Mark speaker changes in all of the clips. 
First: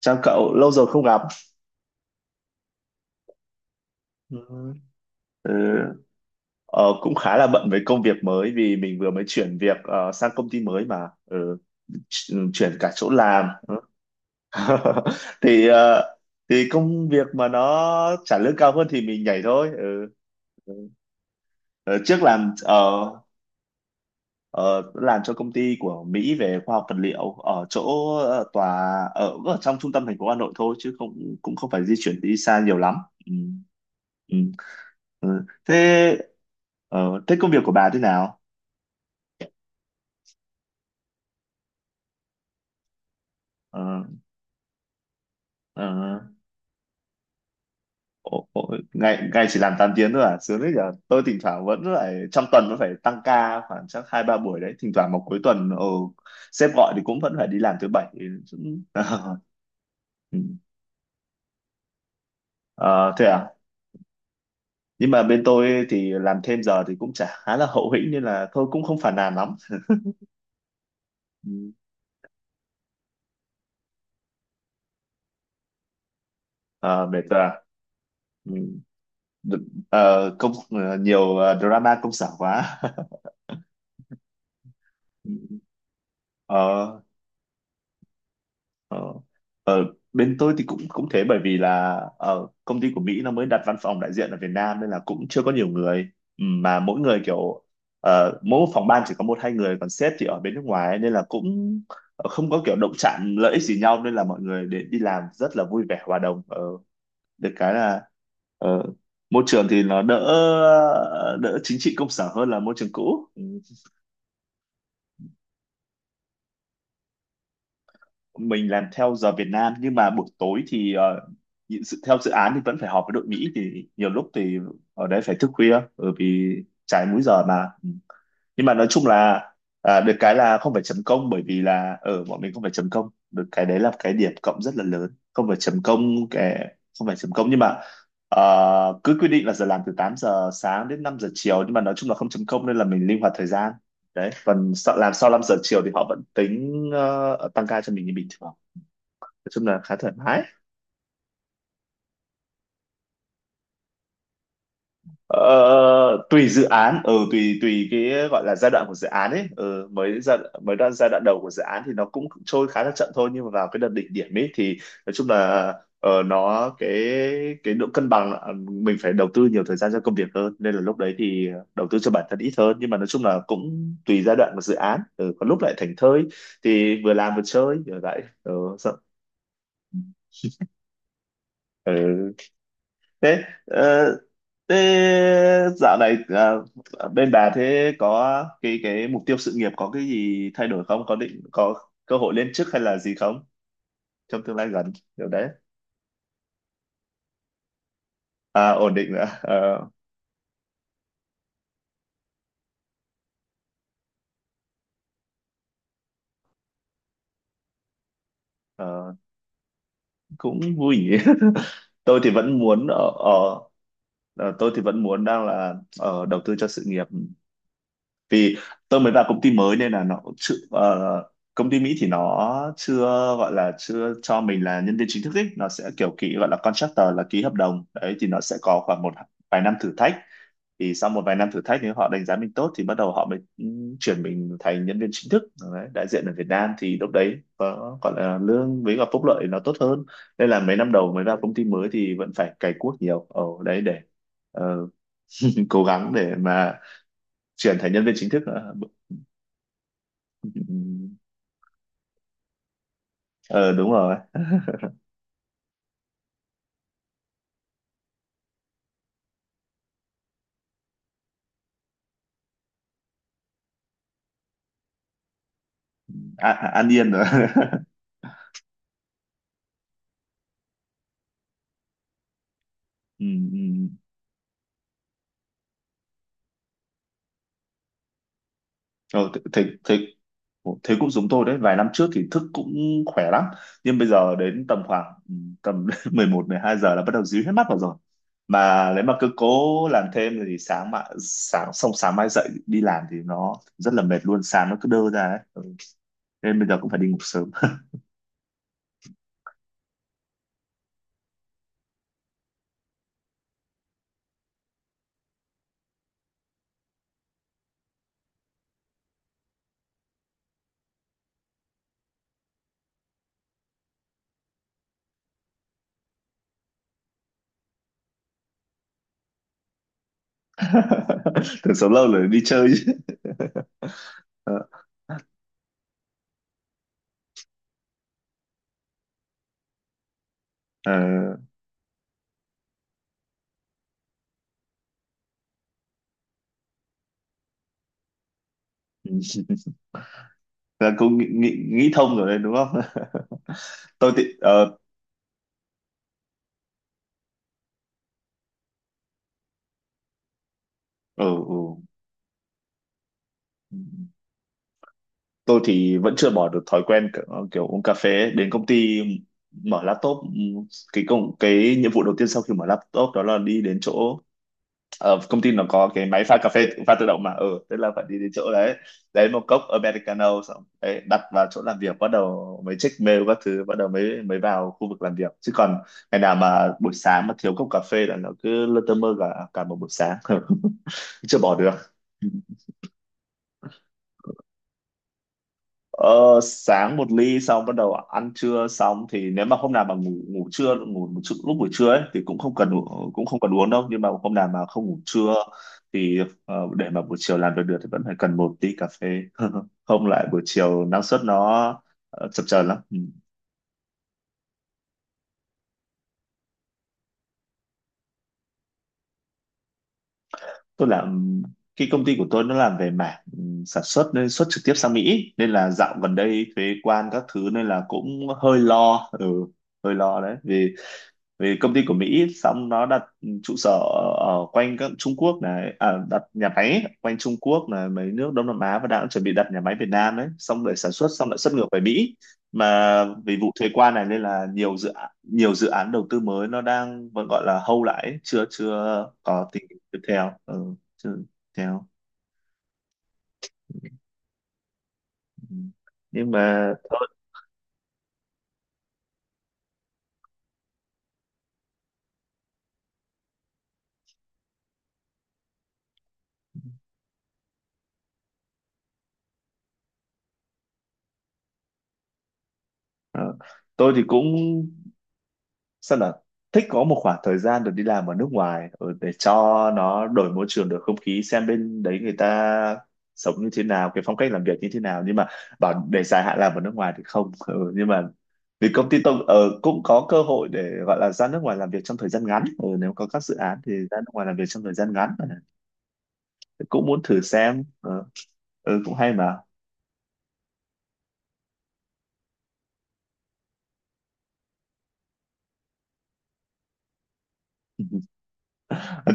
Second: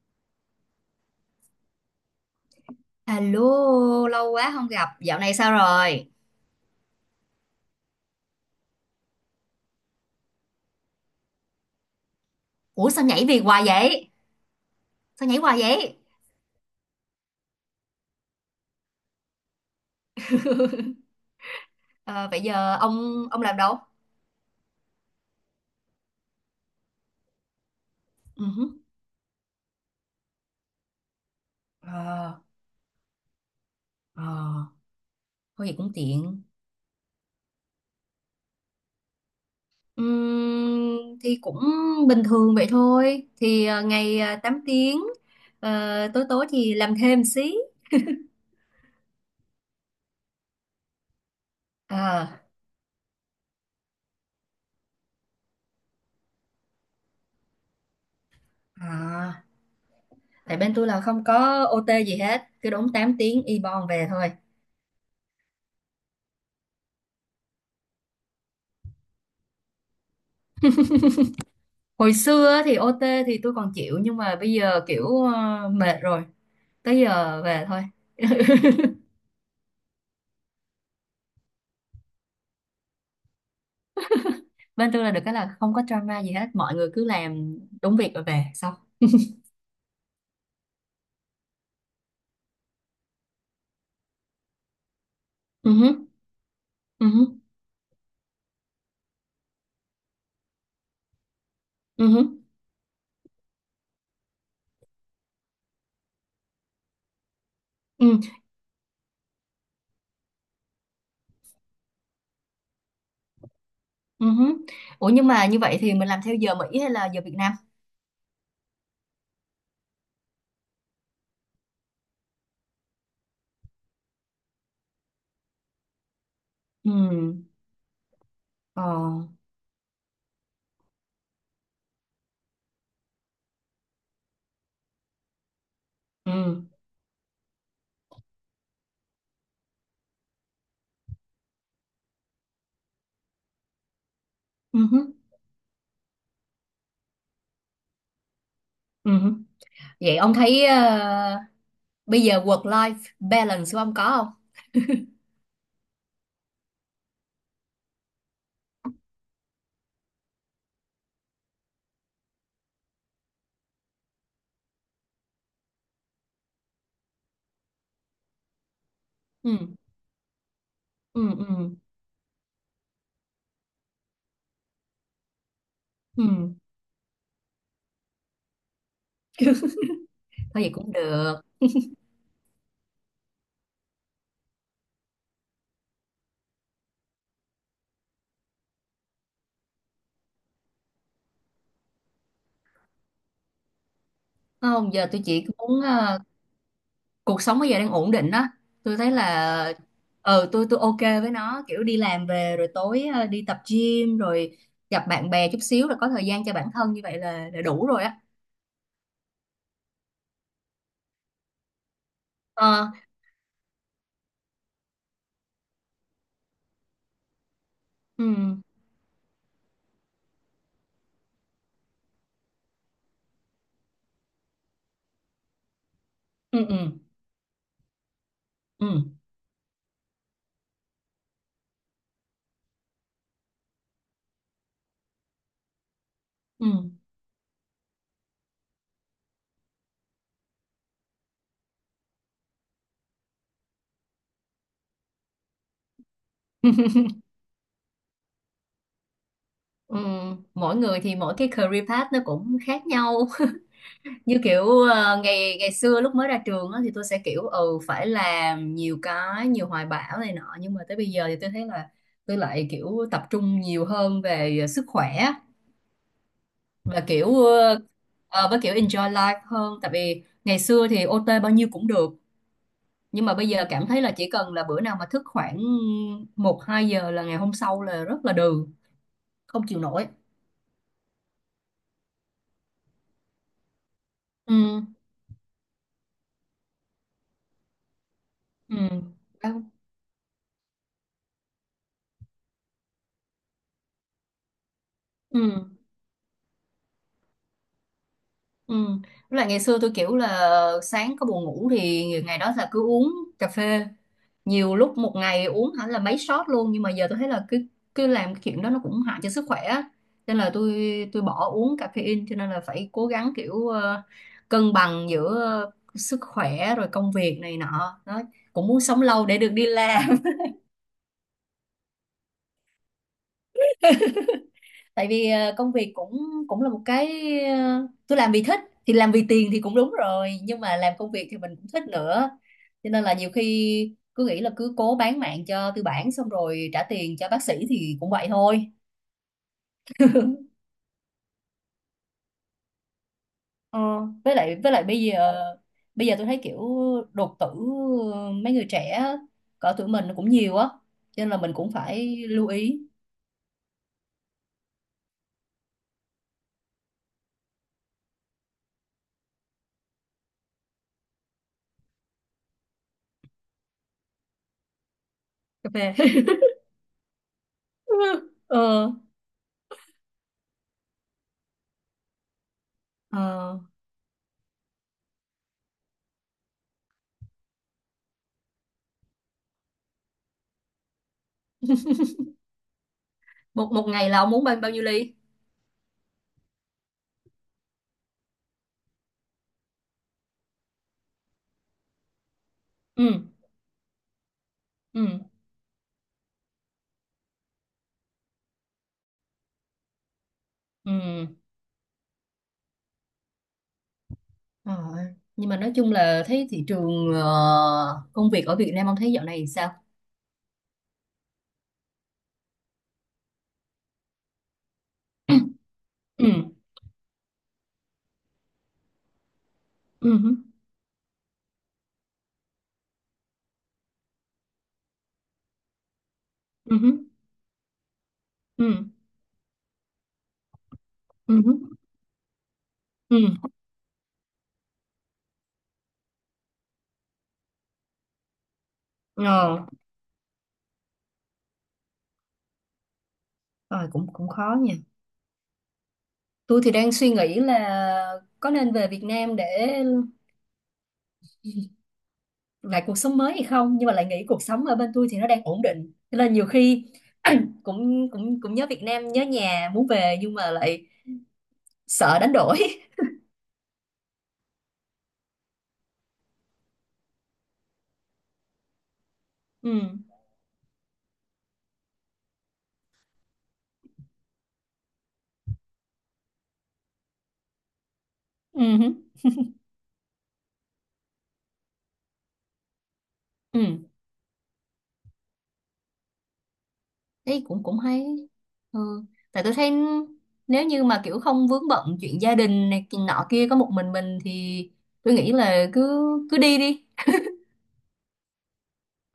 Speaker 1: Chào cậu, lâu rồi không gặp.
Speaker 2: Alo, lâu quá không
Speaker 1: Ừ.
Speaker 2: gặp, dạo này sao
Speaker 1: Ừ,
Speaker 2: rồi?
Speaker 1: ờ, cũng khá là bận với công việc mới vì mình vừa mới chuyển việc sang công ty mới mà chuyển cả
Speaker 2: Ủa sao
Speaker 1: chỗ
Speaker 2: nhảy việc
Speaker 1: làm.
Speaker 2: hoài
Speaker 1: Ừ.
Speaker 2: vậy? Sao nhảy hoài
Speaker 1: Thì
Speaker 2: vậy?
Speaker 1: ờ, thì công việc mà nó trả lương cao hơn thì mình nhảy thôi. Ừ. Ờ, trước
Speaker 2: Ờ, Vậy
Speaker 1: làm
Speaker 2: giờ
Speaker 1: ờ,
Speaker 2: ông làm đâu?
Speaker 1: Ờ, làm cho công ty của Mỹ về khoa học vật liệu ở chỗ
Speaker 2: Ừ hứ.
Speaker 1: tòa ở trong trung tâm thành phố Hà Nội thôi, chứ không cũng không phải di chuyển đi
Speaker 2: Ờ,
Speaker 1: xa nhiều lắm. Ừ.
Speaker 2: ờ,
Speaker 1: Ừ. Ừ.
Speaker 2: Thôi vậy cũng
Speaker 1: Thế
Speaker 2: tiện.
Speaker 1: ờ, thế công việc của bà thế nào?
Speaker 2: Thì cũng bình thường vậy thôi. Thì
Speaker 1: Ờ,
Speaker 2: ngày 8 tiếng,
Speaker 1: ờ,
Speaker 2: tối tối thì làm thêm xí.
Speaker 1: ồ, ngày ngày chỉ làm 8 tiếng thôi à? Sướng đấy nhở. Tôi thỉnh thoảng vẫn phải,
Speaker 2: Ờ,
Speaker 1: trong tuần vẫn phải tăng ca khoảng chắc hai ba buổi đấy. Thỉnh thoảng vào cuối tuần sếp gọi thì cũng vẫn phải đi làm thứ bảy. Cũng-
Speaker 2: à,
Speaker 1: Ừ.
Speaker 2: Tại bên tôi là không có OT gì hết, cứ đúng
Speaker 1: Ờ,
Speaker 2: 8
Speaker 1: thế
Speaker 2: tiếng
Speaker 1: à?
Speaker 2: y bon về thôi.
Speaker 1: Nhưng mà bên tôi thì làm thêm giờ thì cũng chả khá là hậu hĩnh, nên là thôi, cũng không phản nàn lắm. Ừ.
Speaker 2: Hồi xưa thì OT thì tôi còn chịu nhưng mà bây giờ kiểu mệt rồi, tới
Speaker 1: Ờ, mệt rồi
Speaker 2: giờ
Speaker 1: à?
Speaker 2: về thôi.
Speaker 1: Ừ. Đ- nhiều drama công sở quá.
Speaker 2: Bên tôi là được
Speaker 1: Ừ.
Speaker 2: cái là không có drama gì hết, mọi người
Speaker 1: ờ,
Speaker 2: cứ làm đúng việc rồi về xong.
Speaker 1: ờ. Bên tôi thì cũng cũng thế, bởi vì là công ty của Mỹ nó mới đặt văn phòng đại diện ở Việt Nam nên là cũng chưa có nhiều
Speaker 2: Ừ hứ.
Speaker 1: người. Ừ, mà mỗi
Speaker 2: Ừ
Speaker 1: người
Speaker 2: hứ.
Speaker 1: kiểu mỗi phòng ban chỉ có một hai người, còn sếp thì ở bên nước ngoài ấy, nên là cũng
Speaker 2: Ừ hứ.
Speaker 1: không có kiểu động chạm lợi ích gì nhau, nên là mọi người để đi làm rất là vui vẻ hòa đồng. Ờ, Được cái là
Speaker 2: Ừ.
Speaker 1: ờ, môi trường thì nó đỡ đỡ chính trị công sở hơn là môi trường cũ. Ừ.
Speaker 2: Ừ hứ. Ủa nhưng mà như vậy thì mình làm theo giờ Mỹ hay là giờ Việt Nam?
Speaker 1: Mình làm theo giờ Việt Nam, nhưng mà buổi tối thì dự- theo dự án thì vẫn phải họp với đội Mỹ, thì nhiều lúc thì ở đấy phải thức khuya, bởi vì
Speaker 2: Ừ.
Speaker 1: trái múi giờ mà. Nhưng mà
Speaker 2: Ờ.
Speaker 1: nói chung là, à, được cái là không phải chấm công, bởi vì là ở bọn mình không phải chấm công, được cái đấy là cái điểm cộng rất là lớn, không phải chấm công
Speaker 2: Ừ.
Speaker 1: cái không phải chấm công, nhưng mà cứ quy định là giờ làm từ 8 giờ sáng đến 5 giờ chiều, nhưng mà nói chung là không chấm công nên là mình linh hoạt thời gian đấy, còn
Speaker 2: Ừ
Speaker 1: sợ
Speaker 2: hứ.
Speaker 1: làm sau 5 giờ chiều thì họ vẫn tính tăng ca cho mình như bình thường.
Speaker 2: Ừ hứ.
Speaker 1: Nói chung là khá thoải
Speaker 2: Vậy ông
Speaker 1: mái.
Speaker 2: thấy bây giờ work life balance của ông có không?
Speaker 1: Ờ, tùy dự án, ừ tùy tùy cái gọi là giai đoạn của dự án ấy. Ừ, mới giai mới đoạn giai đoạn đầu của dự án thì nó cũng trôi khá là chậm thôi, nhưng mà vào cái đợt đỉnh điểm ấy thì nói chung là ờ, nó cái độ cân bằng là mình phải đầu tư
Speaker 2: Ừ.
Speaker 1: nhiều thời gian cho công việc hơn, nên là lúc đấy
Speaker 2: Ừ.
Speaker 1: thì
Speaker 2: Ừ.
Speaker 1: đầu tư cho bản thân ít hơn. Nhưng mà nói chung là cũng tùy giai đoạn của dự án, có lúc lại thảnh thơi
Speaker 2: Ừ.
Speaker 1: thì vừa làm vừa chơi rồi lại, sợ.
Speaker 2: Thôi vậy cũng được.
Speaker 1: Ừ. thế ờ, thế dạo này bên bà thế có cái mục tiêu sự nghiệp có cái gì thay đổi không, có định có cơ hội lên chức hay là gì không, trong tương lai
Speaker 2: Không,
Speaker 1: gần
Speaker 2: giờ tôi
Speaker 1: kiểu
Speaker 2: chỉ
Speaker 1: đấy?
Speaker 2: muốn cuộc sống bây giờ đang ổn định á.
Speaker 1: À, ổn
Speaker 2: Tôi thấy
Speaker 1: định à?
Speaker 2: là
Speaker 1: Ờ,
Speaker 2: tôi ok với nó, kiểu đi làm về rồi tối đi tập gym rồi gặp bạn bè chút xíu rồi có thời gian cho bản thân, như vậy là đủ rồi á.
Speaker 1: ờ, cũng vui nhỉ. tôi thì vẫn muốn
Speaker 2: Ờ.
Speaker 1: ở, ở ờ, tôi thì vẫn muốn đang là ở đầu tư cho sự nghiệp,
Speaker 2: Ừ.
Speaker 1: vì tôi mới vào công ty mới nên là nó cũng chưa, công ty Mỹ thì nó chưa gọi là chưa cho mình là nhân viên chính thức ấy, nó sẽ kiểu ký gọi là
Speaker 2: Ừ. Ừ.
Speaker 1: contractor, là ký hợp đồng đấy thì nó sẽ có
Speaker 2: Ừ.
Speaker 1: khoảng một vài năm thử thách. Thì sau một vài năm thử thách nếu họ đánh giá mình tốt thì bắt đầu họ mới, chuyển mình thành nhân viên chính thức đấy, đại diện ở Việt Nam
Speaker 2: Ừ.
Speaker 1: thì lúc đấy có gọi là lương với cả phúc lợi nó tốt hơn, nên là mấy năm đầu mới vào công ty mới thì vẫn phải cày cuốc nhiều ở đấy để ờ, cố gắng để mà chuyển thành nhân viên chính thức. Ờ,
Speaker 2: Ừ. Mỗi người
Speaker 1: Ừ.
Speaker 2: thì mỗi cái career path nó cũng khác nhau.
Speaker 1: ờ Đúng rồi.
Speaker 2: Như kiểu ngày ngày xưa lúc mới ra trường á, thì tôi sẽ kiểu phải làm nhiều cái, nhiều hoài bão này nọ nhưng mà tới bây giờ thì tôi thấy là tôi lại kiểu tập trung nhiều hơn về sức khỏe
Speaker 1: À, à, an
Speaker 2: và
Speaker 1: yên rồi.
Speaker 2: kiểu với kiểu enjoy life hơn, tại vì ngày xưa thì OT bao nhiêu cũng được
Speaker 1: Ừ,
Speaker 2: nhưng mà bây giờ cảm
Speaker 1: ừ.
Speaker 2: thấy là chỉ cần là bữa nào mà thức khoảng một hai giờ là ngày hôm sau là rất là đừ,
Speaker 1: Ờ, thế,
Speaker 2: không
Speaker 1: thế,
Speaker 2: chịu
Speaker 1: thế,
Speaker 2: nổi.
Speaker 1: thế cũng giống tôi đấy, vài năm trước thì thức cũng khỏe lắm, nhưng bây giờ đến
Speaker 2: Ừ.
Speaker 1: tầm khoảng, ừ, tầm 11, 12 giờ là bắt đầu díu hết mắt vào rồi.
Speaker 2: Ừ.
Speaker 1: Mà nếu mà cứ cố làm thêm thì sáng mà sáng xong sáng mai dậy đi làm thì nó rất là mệt luôn, sáng nó cứ đơ ra ấy. Ừ.
Speaker 2: Ừ.
Speaker 1: Nên bây giờ cũng phải đi ngủ sớm.
Speaker 2: Ừ. Với lại ngày xưa tôi kiểu là sáng có buồn ngủ thì ngày đó là cứ uống cà phê, nhiều lúc một ngày uống hẳn là mấy shot luôn, nhưng mà giờ tôi thấy là cứ cứ làm cái chuyện đó nó cũng hại cho sức khỏe á. Nên là tôi bỏ uống caffeine, cho nên là phải cố gắng kiểu cân bằng giữa sức khỏe rồi công việc này nọ đó, cũng muốn sống lâu để được đi làm.
Speaker 1: Thường sớm lâu rồi đi chơi chứ. ờ,
Speaker 2: Tại vì công việc cũng cũng là một cái, tôi làm vì thích, thì làm vì tiền thì cũng đúng rồi nhưng mà
Speaker 1: ờ,
Speaker 2: làm công việc thì mình cũng thích nữa, cho nên là nhiều khi cứ nghĩ là cứ cố bán mạng cho tư bản xong rồi trả tiền cho bác sĩ thì cũng vậy thôi.
Speaker 1: là cũng nghĩ thông rồi đấy đúng không?
Speaker 2: ờ,
Speaker 1: tôi thì
Speaker 2: với lại với
Speaker 1: ờ,
Speaker 2: lại bây giờ tôi thấy kiểu đột tử mấy người trẻ cỡ tuổi mình cũng nhiều á, cho
Speaker 1: ừ
Speaker 2: nên là mình
Speaker 1: ừ
Speaker 2: cũng phải lưu ý.
Speaker 1: tôi thì vẫn chưa bỏ được thói quen kiểu uống cà phê đến công ty, mở laptop. Cái nhiệm vụ đầu tiên sau khi mở laptop đó là đi đến chỗ, công ty nó
Speaker 2: Cà
Speaker 1: có cái
Speaker 2: phê.
Speaker 1: máy pha cà phê pha tự động mà, tức là phải đi đến chỗ đấy
Speaker 2: ờ,
Speaker 1: lấy một cốc americano, xong đấy đặt vào chỗ làm việc, bắt đầu mới check mail các
Speaker 2: ờ.
Speaker 1: thứ, bắt đầu mới mới vào khu vực làm việc. Chứ còn ngày nào mà buổi sáng mà thiếu cốc cà phê là nó cứ lơ tơ mơ cả cả một buổi sáng. Chưa bỏ được.
Speaker 2: một một ngày là ông muốn bao bao nhiêu ly?
Speaker 1: Ờ, sáng một ly, xong bắt đầu ăn trưa xong thì nếu mà hôm nào mà ngủ ngủ trưa ngủ một lúc buổi trưa ấy thì cũng không cần,
Speaker 2: Ừ.
Speaker 1: cũng không cần uống đâu, nhưng mà hôm nào mà không ngủ
Speaker 2: Ừ.
Speaker 1: trưa thì để mà buổi chiều làm việc được thì vẫn phải cần một tí cà phê. Không lại buổi chiều năng suất
Speaker 2: Ừ.
Speaker 1: nó chập chờn lắm. Ừ.
Speaker 2: Ờ, nhưng mà nói chung là thấy thị trường công việc ở Việt Nam ông thấy dạo này sao?
Speaker 1: Tôi làm cái công ty của tôi nó làm về mảng, sản xuất nên xuất trực tiếp sang Mỹ, nên là dạo gần
Speaker 2: Ừ.
Speaker 1: đây thuế quan các thứ nên là cũng hơi lo,
Speaker 2: Ừ.
Speaker 1: đấy vì vì công ty của Mỹ xong nó đặt trụ sở ở quanh các Trung Quốc này, à, đặt nhà
Speaker 2: Ừ.
Speaker 1: máy quanh Trung Quốc này, mấy nước Đông Nam Á,
Speaker 2: Ừ.
Speaker 1: và đang chuẩn bị đặt nhà máy Việt Nam đấy, xong để sản xuất xong lại
Speaker 2: Ừ.
Speaker 1: xuất
Speaker 2: Ừ.
Speaker 1: ngược về Mỹ. Mà
Speaker 2: Ừ.
Speaker 1: vì vụ thuế quan này nên là nhiều dự án đầu tư mới nó đang vẫn gọi là hold lại ấy, chưa chưa có
Speaker 2: Ờ,
Speaker 1: tình hình tiếp theo, ừ, chưa tiếp theo
Speaker 2: ờ, cũng cũng khó nha.
Speaker 1: ừ. Nhưng
Speaker 2: Tôi thì
Speaker 1: mà
Speaker 2: đang suy nghĩ là có nên về Việt Nam để lại cuộc sống mới hay không, nhưng mà lại nghĩ cuộc sống ở bên tôi thì nó đang ổn định. Cho nên nhiều khi cũng cũng cũng nhớ Việt Nam, nhớ nhà, muốn về nhưng mà lại sợ đánh đổi.
Speaker 1: ờ, tôi thì cũng sao là thích có một khoảng thời gian được đi làm ở nước ngoài, để cho
Speaker 2: Ừ.
Speaker 1: nó đổi môi trường đổi không khí, xem bên đấy người ta sống như thế nào, cái phong cách làm việc như thế nào, nhưng mà bảo để dài hạn làm ở nước ngoài thì không, nhưng mà vì công
Speaker 2: Ừ.
Speaker 1: ty tôi cũng có cơ hội để gọi là ra nước ngoài làm việc trong thời gian ngắn, nếu có các dự án thì
Speaker 2: Ừ.
Speaker 1: ra nước ngoài làm việc trong thời gian ngắn, cũng muốn thử
Speaker 2: Ý cũng
Speaker 1: xem.
Speaker 2: cũng
Speaker 1: Ờ,
Speaker 2: hay.
Speaker 1: ừ, cũng
Speaker 2: Ừ.
Speaker 1: hay mà.
Speaker 2: Tại tôi thấy nếu như mà kiểu không vướng bận chuyện gia đình này chuyện nọ kia, có một mình thì tôi nghĩ là cứ cứ đi đi,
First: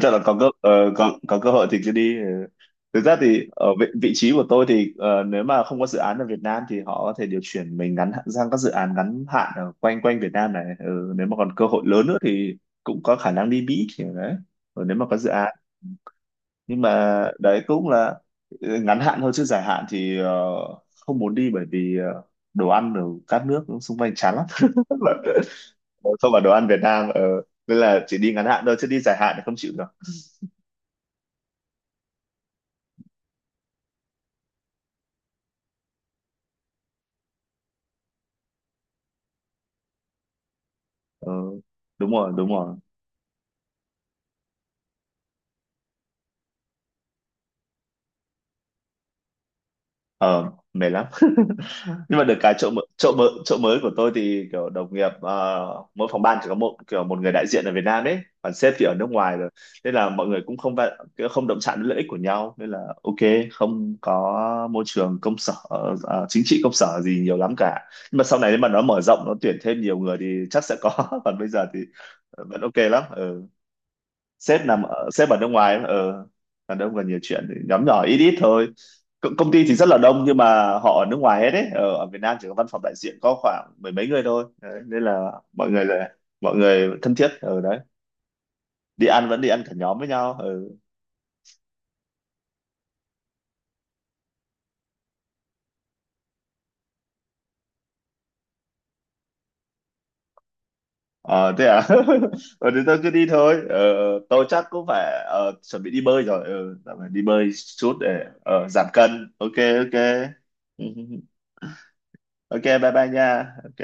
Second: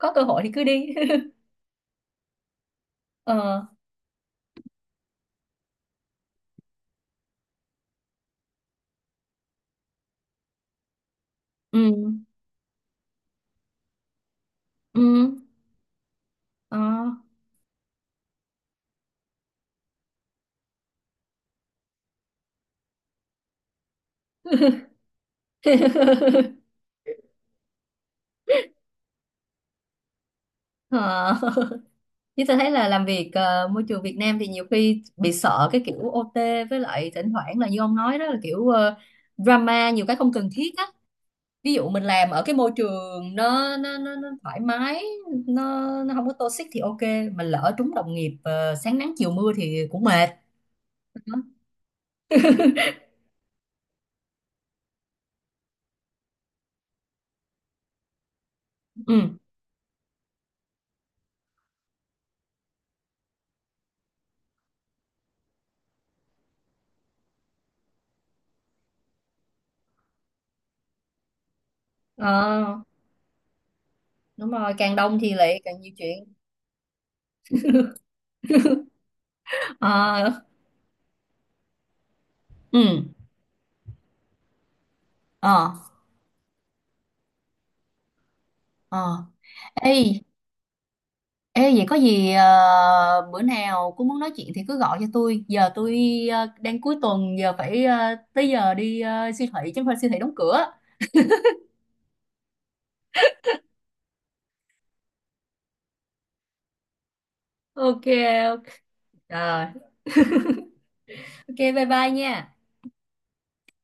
Speaker 1: Chắc là
Speaker 2: cơ
Speaker 1: có
Speaker 2: hội
Speaker 1: cơ
Speaker 2: thì cứ đi.
Speaker 1: ờ, có có cơ hội thì cứ đi. Ừ. Thực ra thì
Speaker 2: Ờ.
Speaker 1: ở vị trí của tôi thì nếu mà không có dự án ở Việt Nam thì họ có thể điều chuyển mình, sang các dự án ngắn hạn ở quanh quanh Việt Nam này, nếu mà còn cơ hội lớn nữa
Speaker 2: Ừ.
Speaker 1: thì cũng có khả năng đi Mỹ kiểu đấy, nếu mà có dự
Speaker 2: Ừ.
Speaker 1: án.
Speaker 2: Ờ.
Speaker 1: Nhưng mà đấy cũng là ngắn hạn thôi, chứ dài hạn thì không muốn đi, bởi vì đồ ăn ở các nước xung quanh chán lắm, không phải đồ ăn Việt Nam. Ờ, Nên là chỉ đi ngắn hạn thôi, chứ đi dài hạn thì không chịu được.
Speaker 2: Ờ. Chứ tôi thấy là làm việc môi trường Việt Nam thì nhiều khi bị sợ cái kiểu OT, với lại thỉnh thoảng là như ông nói đó là kiểu drama nhiều cái không cần thiết á.
Speaker 1: Ờ,
Speaker 2: Ví dụ mình
Speaker 1: đúng
Speaker 2: làm
Speaker 1: rồi,
Speaker 2: ở
Speaker 1: đúng
Speaker 2: cái môi
Speaker 1: rồi.
Speaker 2: trường nó thoải mái, nó không có toxic thì ok, mình lỡ trúng đồng nghiệp sáng nắng chiều mưa thì cũng mệt.
Speaker 1: Ờ, mệt lắm. Nhưng mà được cái chỗ mới của tôi thì kiểu đồng nghiệp, mỗi phòng ban chỉ có một một người đại diện ở Việt Nam ấy, còn sếp thì ở nước
Speaker 2: Ừ.
Speaker 1: ngoài rồi, nên là mọi người cũng không không động chạm đến lợi ích của nhau, nên là ok. Không có môi trường công sở, chính trị công sở gì nhiều lắm cả, nhưng mà sau này nếu mà nó mở rộng nó tuyển thêm nhiều người thì chắc sẽ có. Còn bây giờ thì vẫn
Speaker 2: Ờ,
Speaker 1: ok lắm. Ừ.
Speaker 2: Đúng
Speaker 1: sếp
Speaker 2: rồi,
Speaker 1: nằm
Speaker 2: càng
Speaker 1: ở,
Speaker 2: đông
Speaker 1: sếp
Speaker 2: thì
Speaker 1: ở nước
Speaker 2: lại
Speaker 1: ngoài,
Speaker 2: càng nhiều
Speaker 1: ở
Speaker 2: chuyện.
Speaker 1: đàn ông còn nhiều chuyện thì nhóm nhỏ ít ít thôi. Công ty thì rất là đông,
Speaker 2: Ờ.
Speaker 1: nhưng mà họ ở nước ngoài hết đấy, ở Việt Nam chỉ có văn phòng
Speaker 2: Ừ.
Speaker 1: đại diện có khoảng mười mấy người thôi đấy, nên
Speaker 2: Ờ.
Speaker 1: là mọi người thân thiết ở đấy,
Speaker 2: Ờ.
Speaker 1: đi ăn vẫn đi ăn cả
Speaker 2: Ê,
Speaker 1: nhóm với nhau. Ừ.
Speaker 2: ê, vậy có gì bữa nào cũng muốn nói chuyện thì cứ gọi cho tôi. Giờ tôi đang cuối tuần, giờ phải tới giờ đi siêu thị, chứ không phải siêu thị đóng cửa.
Speaker 1: Ờ, thế à? Ờ thì tôi cứ đi thôi, tôi chắc cũng phải, chuẩn bị đi bơi rồi, dạo này đi bơi chút
Speaker 2: Ok.
Speaker 1: để
Speaker 2: Ok.
Speaker 1: giảm cân. Ok.
Speaker 2: Rồi,
Speaker 1: Ok.
Speaker 2: ok bye bye nha.
Speaker 1: Ok, bye bye nha. Ok.